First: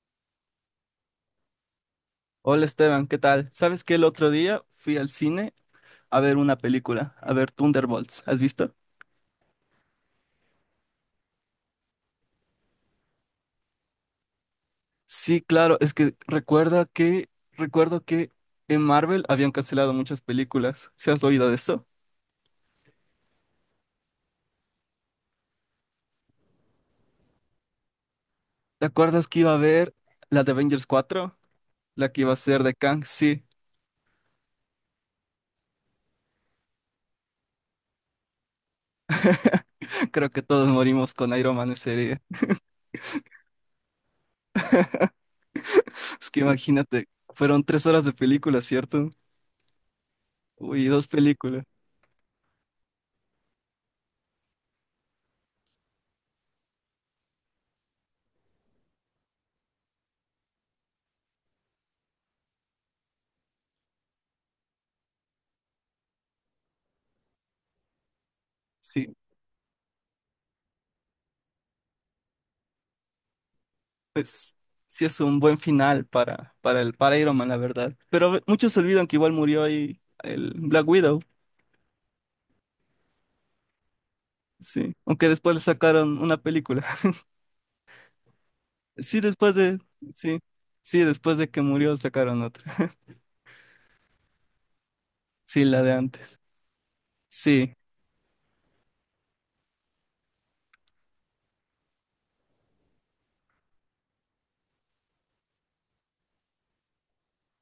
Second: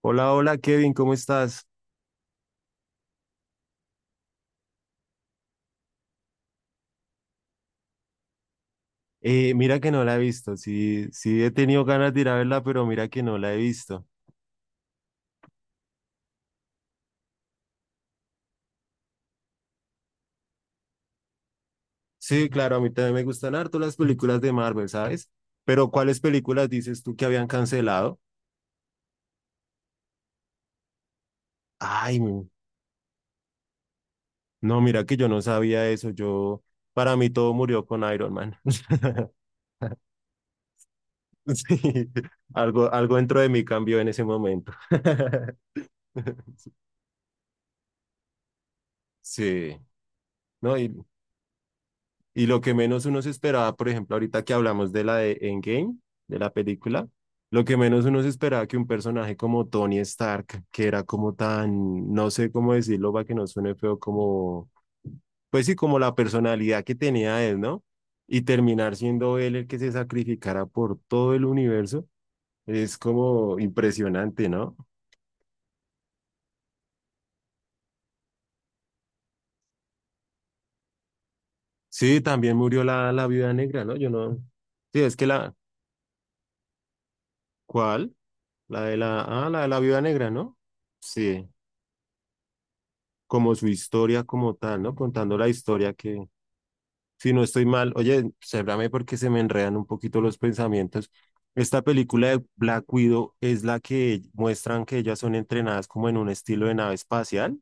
Hola, hola Kevin, ¿cómo estás? Hola Esteban, ¿qué tal? ¿Sabes que el otro día fui al cine a ver una película, a ver Thunderbolts? ¿Has visto? Mira que no la he visto, sí, he tenido ganas de ir a verla, pero mira que no la he visto. Sí, claro, es que recuerda que recuerdo que en Marvel habían cancelado muchas películas. ¿Se has oído de eso? Sí, claro, a mí también me gustan harto las películas de Marvel, ¿sabes? Pero ¿cuáles películas dices tú que habían cancelado? ¿Te acuerdas que iba a haber la de Avengers 4, la Ay, que iba a ser de Kang, sí. no, mira que yo no sabía eso, yo, para mí todo murió con Iron Man. Creo que todos morimos con Iron Man ese Sí, día. algo dentro de mí cambió en ese momento. Es que imagínate, fueron 3 horas de película, ¿cierto? Sí, no, Uy, y dos películas. Y lo que menos uno se esperaba, por ejemplo, ahorita que hablamos de la de Endgame, de la película, lo que menos uno se esperaba que un personaje como Tony Stark, que era como tan, no sé cómo decirlo para que no suene feo, como, pues sí, como la personalidad que tenía él, ¿no? Y terminar Sí, siendo él el que se sacrificara por todo el universo, es como impresionante, pues ¿no? sí es un buen final para Iron Man, la verdad. Pero muchos se olvidan que igual murió ahí el Black Widow, Sí, también murió la viuda negra, ¿no? Yo no. sí. Sí, es que Aunque después le sacaron una película. ¿cuál? La de Sí, la, ah, la de la viuda negra, sí, ¿no? sí, después Sí, de que murió sacaron otra. como su historia como tal, ¿no? Contando la Sí, la de historia que, antes. si no estoy Sí. mal, oye, cébrame porque se me enredan un poquito los pensamientos. Esta película de Black Widow es la que muestran que ellas son entrenadas como en un estilo de nave espacial.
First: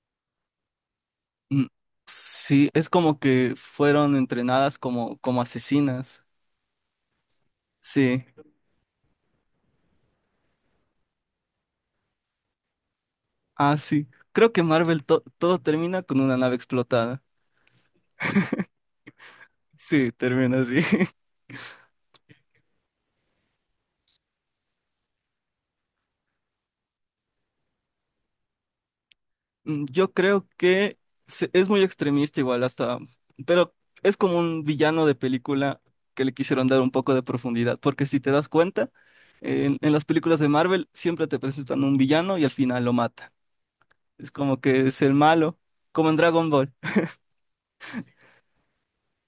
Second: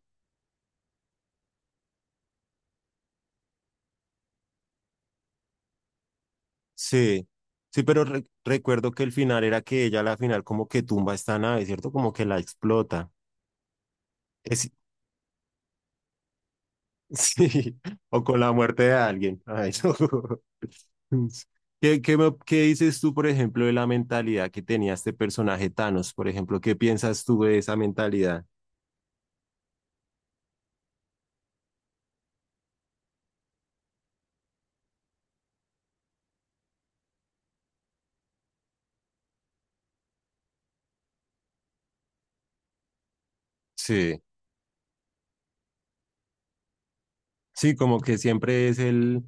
Mm. Sí, es como que fueron entrenadas como asesinas. Sí, Sí. recuerdo que el final era que ella a la final como que tumba esta nave, ¿cierto? Como que la explota. Ah, sí. Creo que Es- Marvel todo termina con una nave explotada. sí, o con la muerte de alguien. Ay, no. Sí, termina así. Qué dices tú, por ejemplo, de la mentalidad que tenía este personaje Thanos? Por ejemplo, ¿qué piensas tú de esa mentalidad? Yo creo que es muy extremista igual hasta, pero es como un villano de película que le quisieron dar un poco de profundidad, porque si te das cuenta, en las películas de Marvel siempre te presentan un villano y al final lo mata. Sí, Es como que es el malo, como en Dragon Ball. sí, como que siempre es el,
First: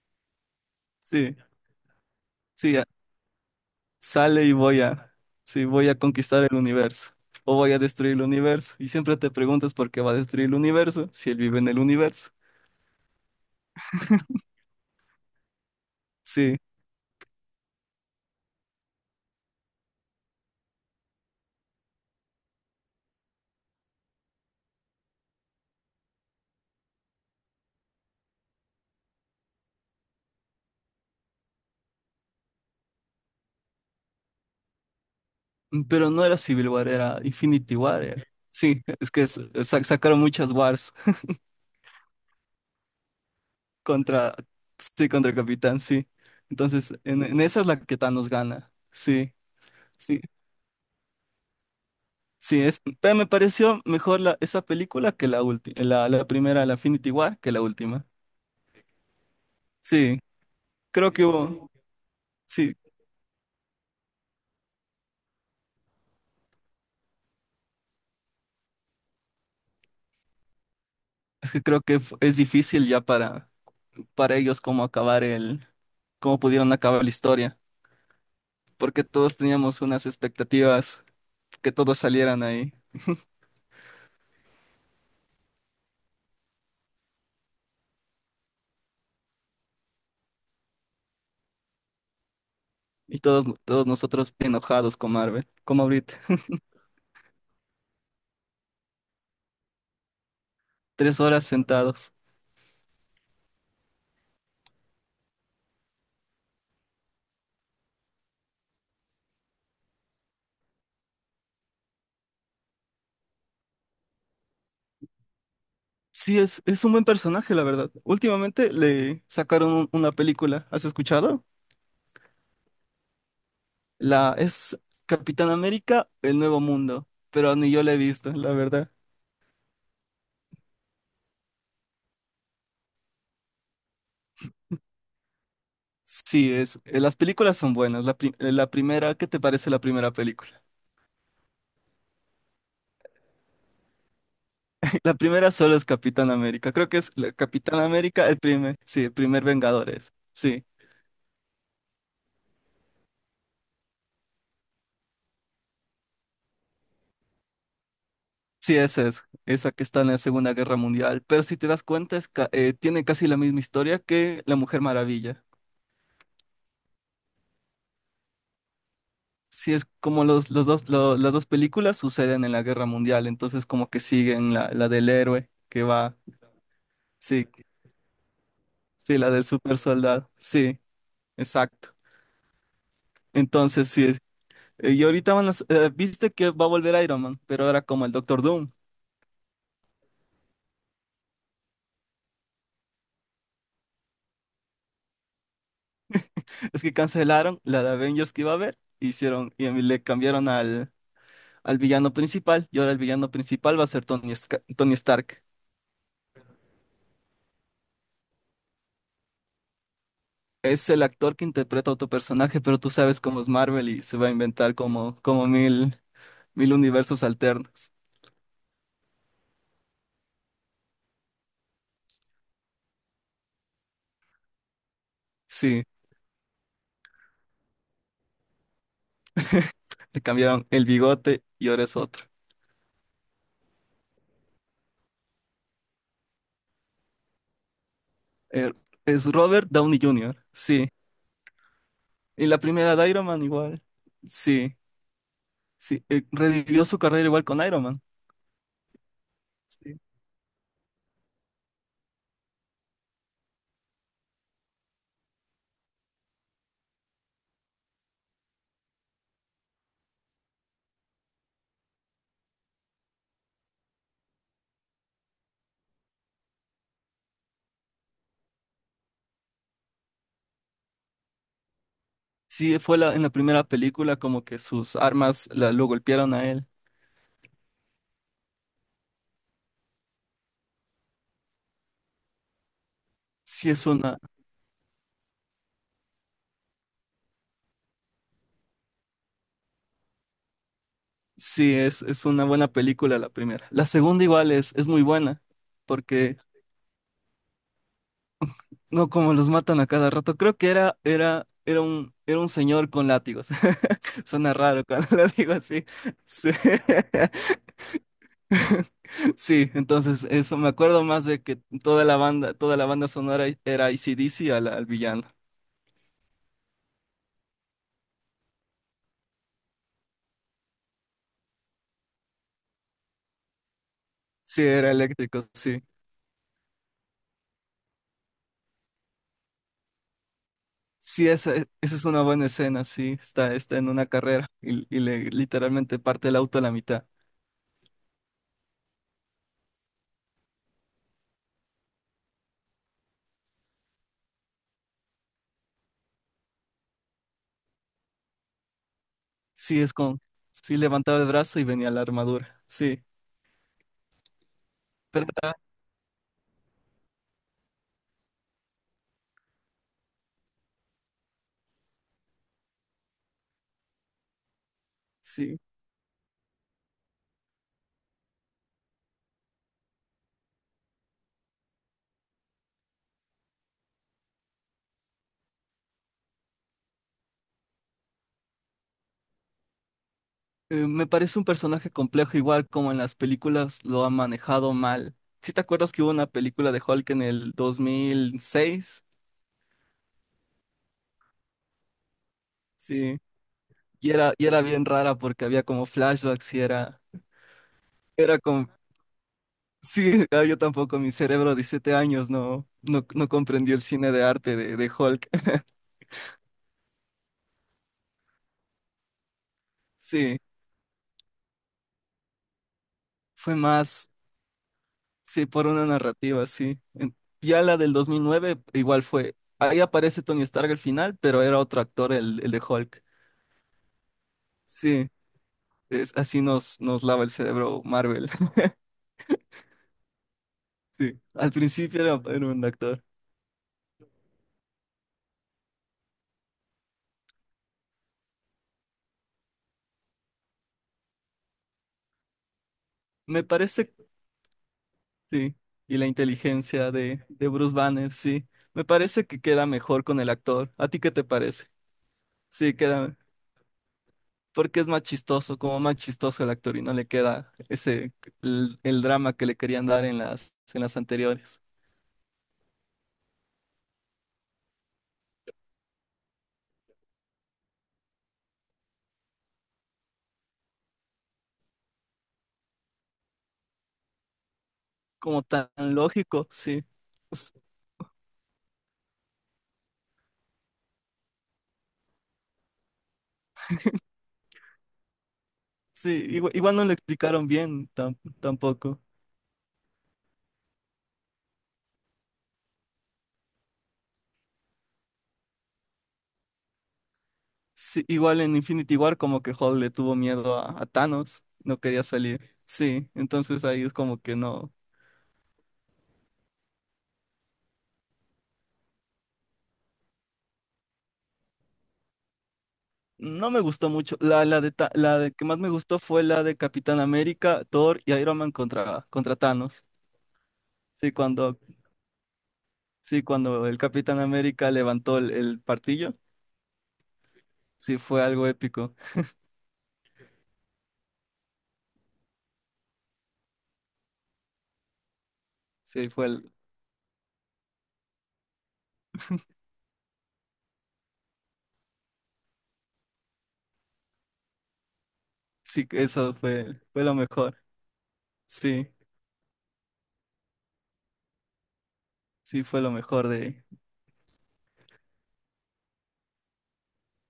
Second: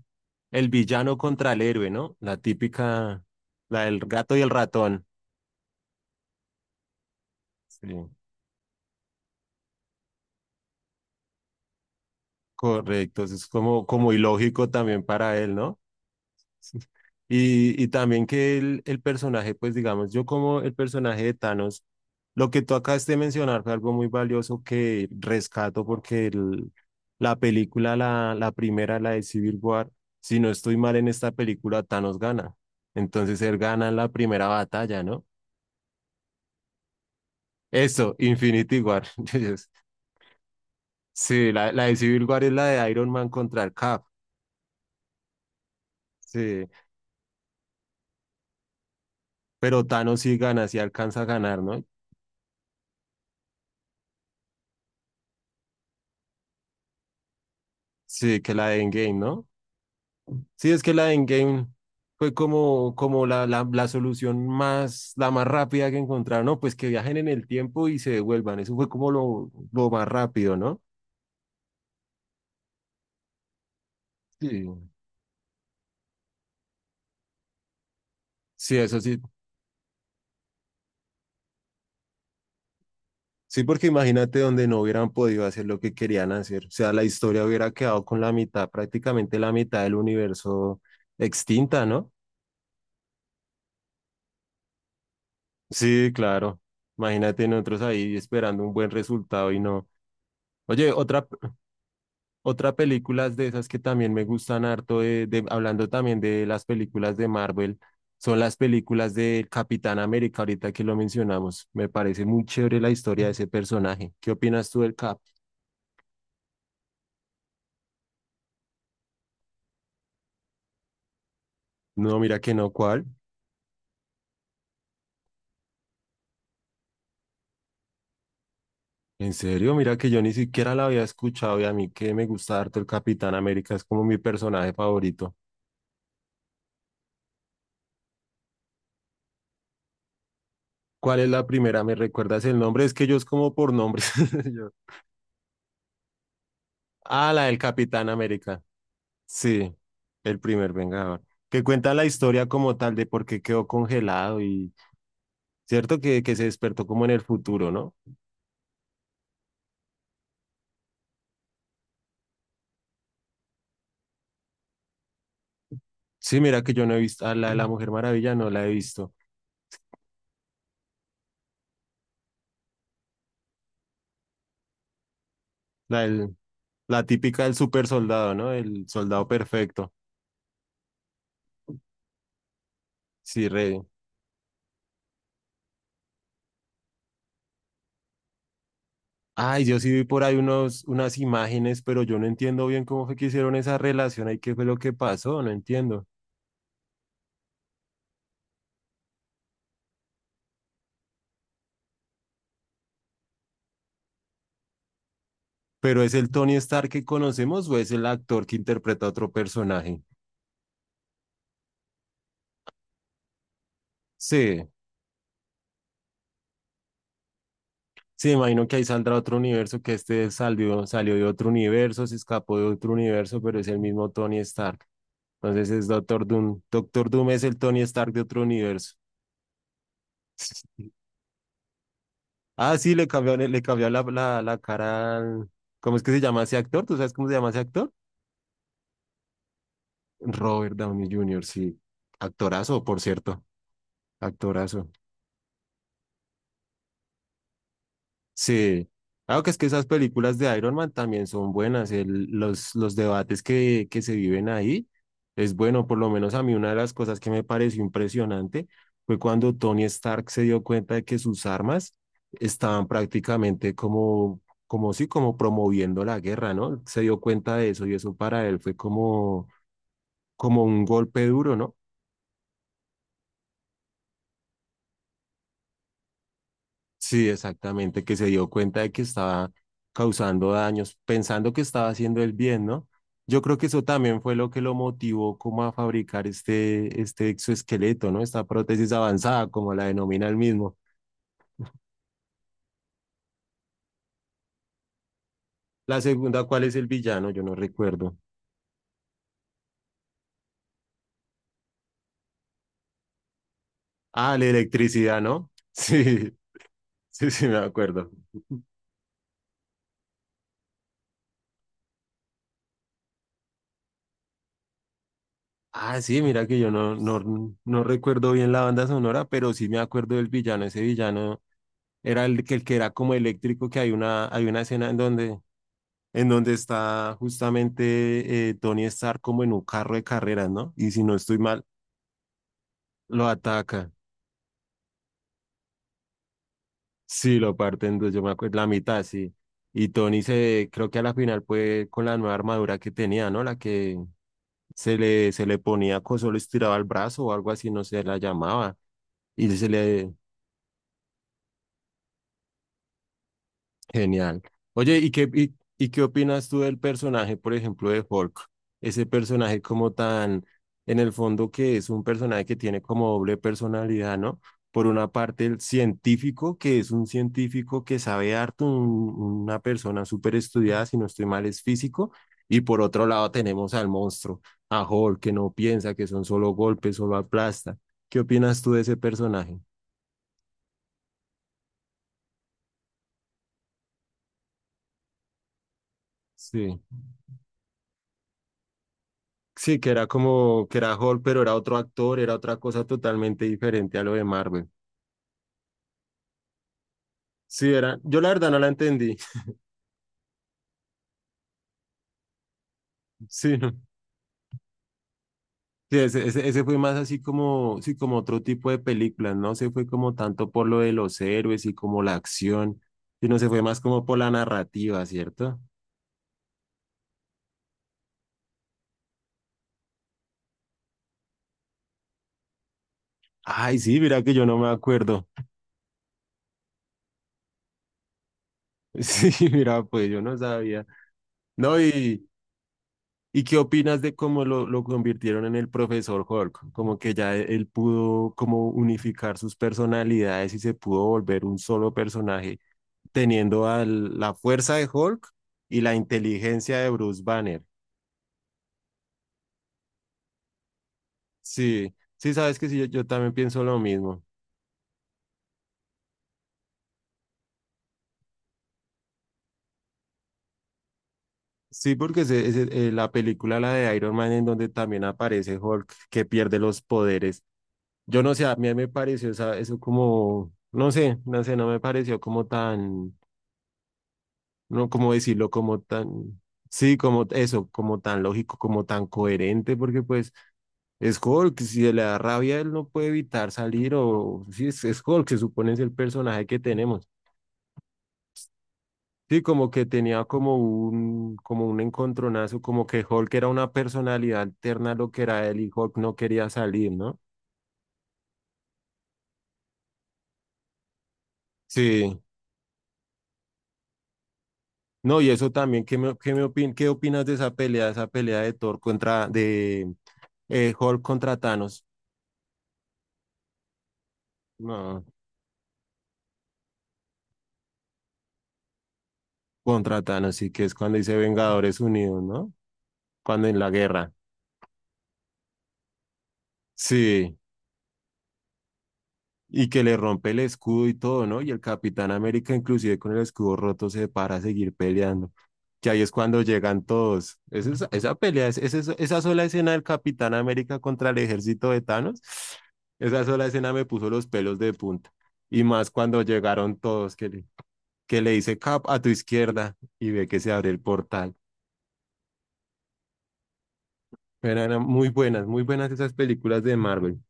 el villano Sí, contra el héroe, ¿no? La sí, típica, la del gato y sale el y ratón. Sí, voy a conquistar el universo o voy a Sí, destruir el universo. Y siempre te preguntas por qué va a destruir el universo si él vive en el universo. correcto, eso es como, como ilógico también para él, ¿no? Sí. Y también que el personaje, pues digamos, yo como el personaje de Thanos, lo que tú acabas de mencionar fue algo muy valioso que rescato porque la película, la primera, la de Civil War, si no estoy mal en esta película, Thanos gana. Entonces él gana en la primera batalla, ¿no? Pero no era Civil War, era Infinity War. Eso, Era. Infinity Sí, War. es que Entonces, sacaron muchas wars sí, la de Civil War es la de Iron Man contra el Cap. contra, sí, contra el Capitán, sí. Sí, Entonces, en esa es la que Thanos gana. Sí, pero Thanos sí, sí gana, sí alcanza a ganar, ¿no? sí, pero me pareció mejor esa película que la última, la primera, la Infinity War, que la última. Sí, que la de Endgame, ¿no? Sí, Sí, es que la creo de que Endgame hubo, fue sí, como, como la solución más, la más rápida que encontraron, ¿no? Pues que viajen en el tiempo y se devuelvan. Eso fue como lo más rápido, ¿no? es que creo que es difícil ya para ellos Sí. cómo cómo pudieron acabar la historia, Sí, eso porque sí. todos teníamos unas expectativas que todos salieran ahí. Sí, porque imagínate donde no hubieran podido hacer lo que querían hacer. O sea, la historia hubiera quedado con la mitad, prácticamente la mitad del universo extinta, ¿no? Y todos nosotros enojados con Marvel, como Sí, ahorita. claro. Imagínate nosotros ahí esperando un buen resultado y no. Oye, tres otra, horas sentados. Otra película de esas que también me gustan harto, de, hablando también de las películas de Marvel, son las películas de Capitán América, ahorita que lo mencionamos. Me parece muy chévere la historia de ese personaje. ¿Qué opinas tú del Cap? Sí, es un buen personaje, la verdad. Últimamente le sacaron una película, ¿has escuchado? No, mira que no, ¿cuál? La Es Capitán América, El Nuevo Mundo, pero ni yo la he visto, la verdad. En serio, mira que yo ni siquiera la había escuchado y a mí que me gusta harto el Capitán América, es como mi personaje favorito. Sí, las películas son buenas. La primera, ¿qué te parece la primera película? ¿Cuál es la primera? ¿Me recuerdas el nombre? Es que yo es como por nombres. Yo. La primera solo es Capitán América. Creo que es la Ah, la del Capitán Capitán América, América. Sí, el primer Sí, Vengadores. el Sí. primer Vengador. Que cuenta la historia como tal de por qué quedó congelado y cierto que se despertó como en el futuro, ¿no? Sí, esa que está en la Segunda Guerra Mundial. Pero si te das cuenta, tiene casi la misma historia que La Mujer Maravilla. Sí, mira que yo no he visto, a la de la Mujer Maravilla no la he visto. Sí, es como las dos películas suceden en la Guerra Mundial, entonces como que siguen la del héroe que La, va, del- la típica sí, del super soldado, ¿no? El sí, soldado la del super perfecto. soldado, sí, exacto. Sí, re. Entonces, sí, y ahorita van viste que va a volver Iron Man, pero ahora como el Doctor Doom. Ay, yo sí vi por ahí unas imágenes, pero yo no entiendo bien cómo fue que hicieron esa relación ahí, qué fue lo que pasó, no entiendo. Es que cancelaron la de Avengers que iba a haber, y le cambiaron al villano principal y ahora el villano principal va a ser Tony Stark. ¿Pero es el Tony Stark que conocemos o es el actor que interpreta a otro personaje? Es el actor que interpreta a otro personaje, pero tú sabes cómo es Marvel y se va a Sí. inventar como mil universos alternos. Sí, imagino que ahí saldrá otro universo, que este salió, salió de otro universo, se escapó de otro universo, pero es el mismo Tony Stark. Entonces Sí, es Doctor Doom. Doctor Doom es el Tony Stark de otro universo. le cambiaron el bigote y ahora es otro. Ah, sí, le cambió la cara al... ¿Cómo es que se llama ese actor? ¿Tú sabes cómo se llama ese actor? Eh, es Robert Downey Jr., Robert sí. Downey Jr., sí. Y la Actorazo, primera por de Iron Man cierto. igual. Sí, Actorazo. sí. Revivió su carrera igual con Iron Man. Sí, claro que es que esas Sí, películas de Iron Man también son buenas, los debates que se viven ahí es bueno, por lo menos a mí una de las cosas que me pareció impresionante fue cuando Tony Stark se dio cuenta de que sus armas estaban prácticamente como, como sí, como promoviendo la guerra, ¿no? Se dio cuenta de eso y eso para él fue como, como un golpe duro, ¿no? sí, en la primera película como que sus armas lo golpearon a él. Sí, exactamente, que se dio cuenta de que estaba causando daños, pensando que estaba haciendo el bien, ¿no? Yo creo que Sí, eso es una... también fue lo que lo motivó como a fabricar este exoesqueleto, ¿no? Esta prótesis avanzada, como la denomina él mismo. Sí, es una buena película la primera. La segunda igual es muy buena, La porque segunda, ¿cuál es el villano? Yo no recuerdo. no como los matan a cada rato. Creo que era un señor con látigos. Ah, la Suena raro cuando electricidad, lo ¿no? digo así. Sí, Sí. sí, sí, me acuerdo. Sí, entonces eso me acuerdo más de que toda la banda sonora era AC/DC al villano. Ah, sí, mira que yo no, no recuerdo bien la banda sonora, pero sí me acuerdo del villano. Ese villano era el que era como eléctrico, que hay hay una Sí, escena era eléctrico, sí. en donde está justamente Tony Stark como en un carro de carreras, ¿no? Y si no Sí, estoy esa, mal, e, esa es una buena escena, sí. lo Está en ataca. una carrera y le literalmente parte el auto a la mitad. Sí, lo parten dos, yo me acuerdo, la mitad, sí. Y Tony se, creo que a la final fue con la nueva armadura que tenía, ¿no? La que se le ponía, solo estiraba el brazo o algo así, no sé, la llamaba. Y se Sí, le, sí levantaba el brazo y venía la armadura. Sí, genial. Oye, pero y qué opinas tú del personaje, por ejemplo, de Hulk? Ese personaje como tan, en el fondo que es un personaje que tiene como doble personalidad, ¿no? Por una parte, sí, el científico, que es un científico que sabe harto, una persona súper estudiada, si no estoy mal, es físico. Y por otro lado tenemos al monstruo, a Hulk, que no piensa, que son solo golpes, solo aplasta. ¿Qué opinas tú de ese personaje? Me parece un personaje complejo, igual como en las películas lo ha manejado mal. ¿Sí te acuerdas que hubo una película Sí, de Hulk en el 2006? Sí, que era como que era Hulk, pero era otro actor, era otra cosa Sí, totalmente diferente a y lo de era, y era Marvel. bien rara porque había como flashbacks Sí, era, yo la era verdad no como, la entendí. sí, ah, yo tampoco, mi cerebro de 17 años no Sí, no. comprendió el cine de arte de Hulk. Sí, ese fue más así como, sí, como otro tipo de películas, no se fue como Sí, tanto por lo de los héroes y como la acción, sino se fue fue más como más. por la narrativa, Sí, ¿cierto? por una narrativa, sí. Ya la del 2009 igual fue. Ahí aparece Tony Stark al final, pero era otro actor, el de Hulk. Ay, sí, mira que yo no me Sí, acuerdo. Así nos lava el cerebro Marvel. Sí, mira, pues yo no sabía. Sí, al No, principio era, y, era un actor. ¿Y qué opinas de cómo lo convirtieron en el profesor Hulk? Como que ya él pudo como unificar sus personalidades y se pudo volver un solo personaje, Me teniendo parece, la fuerza de Hulk sí. y la Y la inteligencia de inteligencia Bruce de Banner. Bruce Banner, sí. Me parece que queda mejor con el actor. ¿A ti qué te parece? Sí, sí, sabes que Sí, sí, yo queda. también pienso lo mismo. Porque es más chistoso, como más chistoso el actor y no le queda el drama que le querían dar en las anteriores. Sí, porque es, la película, la de Iron Man, en donde también aparece Hulk, que pierde los poderes. Yo no sé, a mí me pareció eso como, no sé, no me pareció como tan, no como Como decirlo tan como tan, lógico, sí. sí, como S- eso, como tan lógico, como tan coherente, porque pues es Hulk, si le da rabia él no puede evitar salir o sí, es Hulk, se supone es el Sí, personaje que igual, no le tenemos. explicaron bien tampoco. Sí, como que tenía como un encontronazo, como que Hulk era una personalidad alterna a lo que era él, y Hulk no quería salir, ¿no? Sí, igual en Infinity War como que Hulk le tuvo miedo a Thanos, no quería Sí. salir. Sí, entonces ahí es como que no, No, y eso también, qué opinas de esa pelea de Thor contra, de Hulk contra Thanos? no me gustó mucho. La, la de Ta- No, la de que más me gustó fue la de Capitán América, Thor y Iron Man contra Thanos. contra Thanos, y que es cuando Sí, dice Vengadores Unidos, ¿no? sí, Cuando en cuando la el guerra. Capitán América levantó el martillo, Sí, sí fue algo épico. y que le rompe el escudo y todo, ¿no? Y el Capitán América, inclusive con el escudo roto, se para a seguir peleando. Que ahí Sí, es cuando llegan todos. Es esa pelea, es esa sola escena del Capitán América contra el ejército de Thanos, esa sola escena me puso los pelos de punta. Y sí, más cuando eso llegaron fue lo todos, que mejor. que le dice Cap Sí. a tu izquierda y ve que se abre el portal. Sí, fue lo mejor de... Pero eran muy buenas esas películas de Marvel.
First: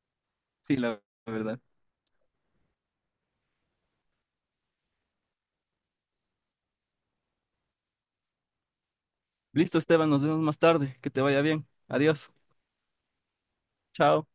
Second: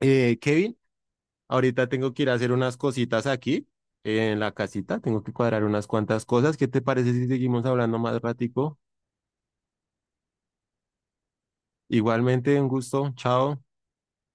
Kevin, Sí, la verdad. ahorita tengo que ir a hacer unas cositas aquí en la casita, tengo que cuadrar unas cuantas cosas. ¿Qué te parece si seguimos hablando más ratico? Listo, Esteban, nos vemos más tarde. Que te vaya bien. Adiós. Igualmente, un gusto, chao. Chao.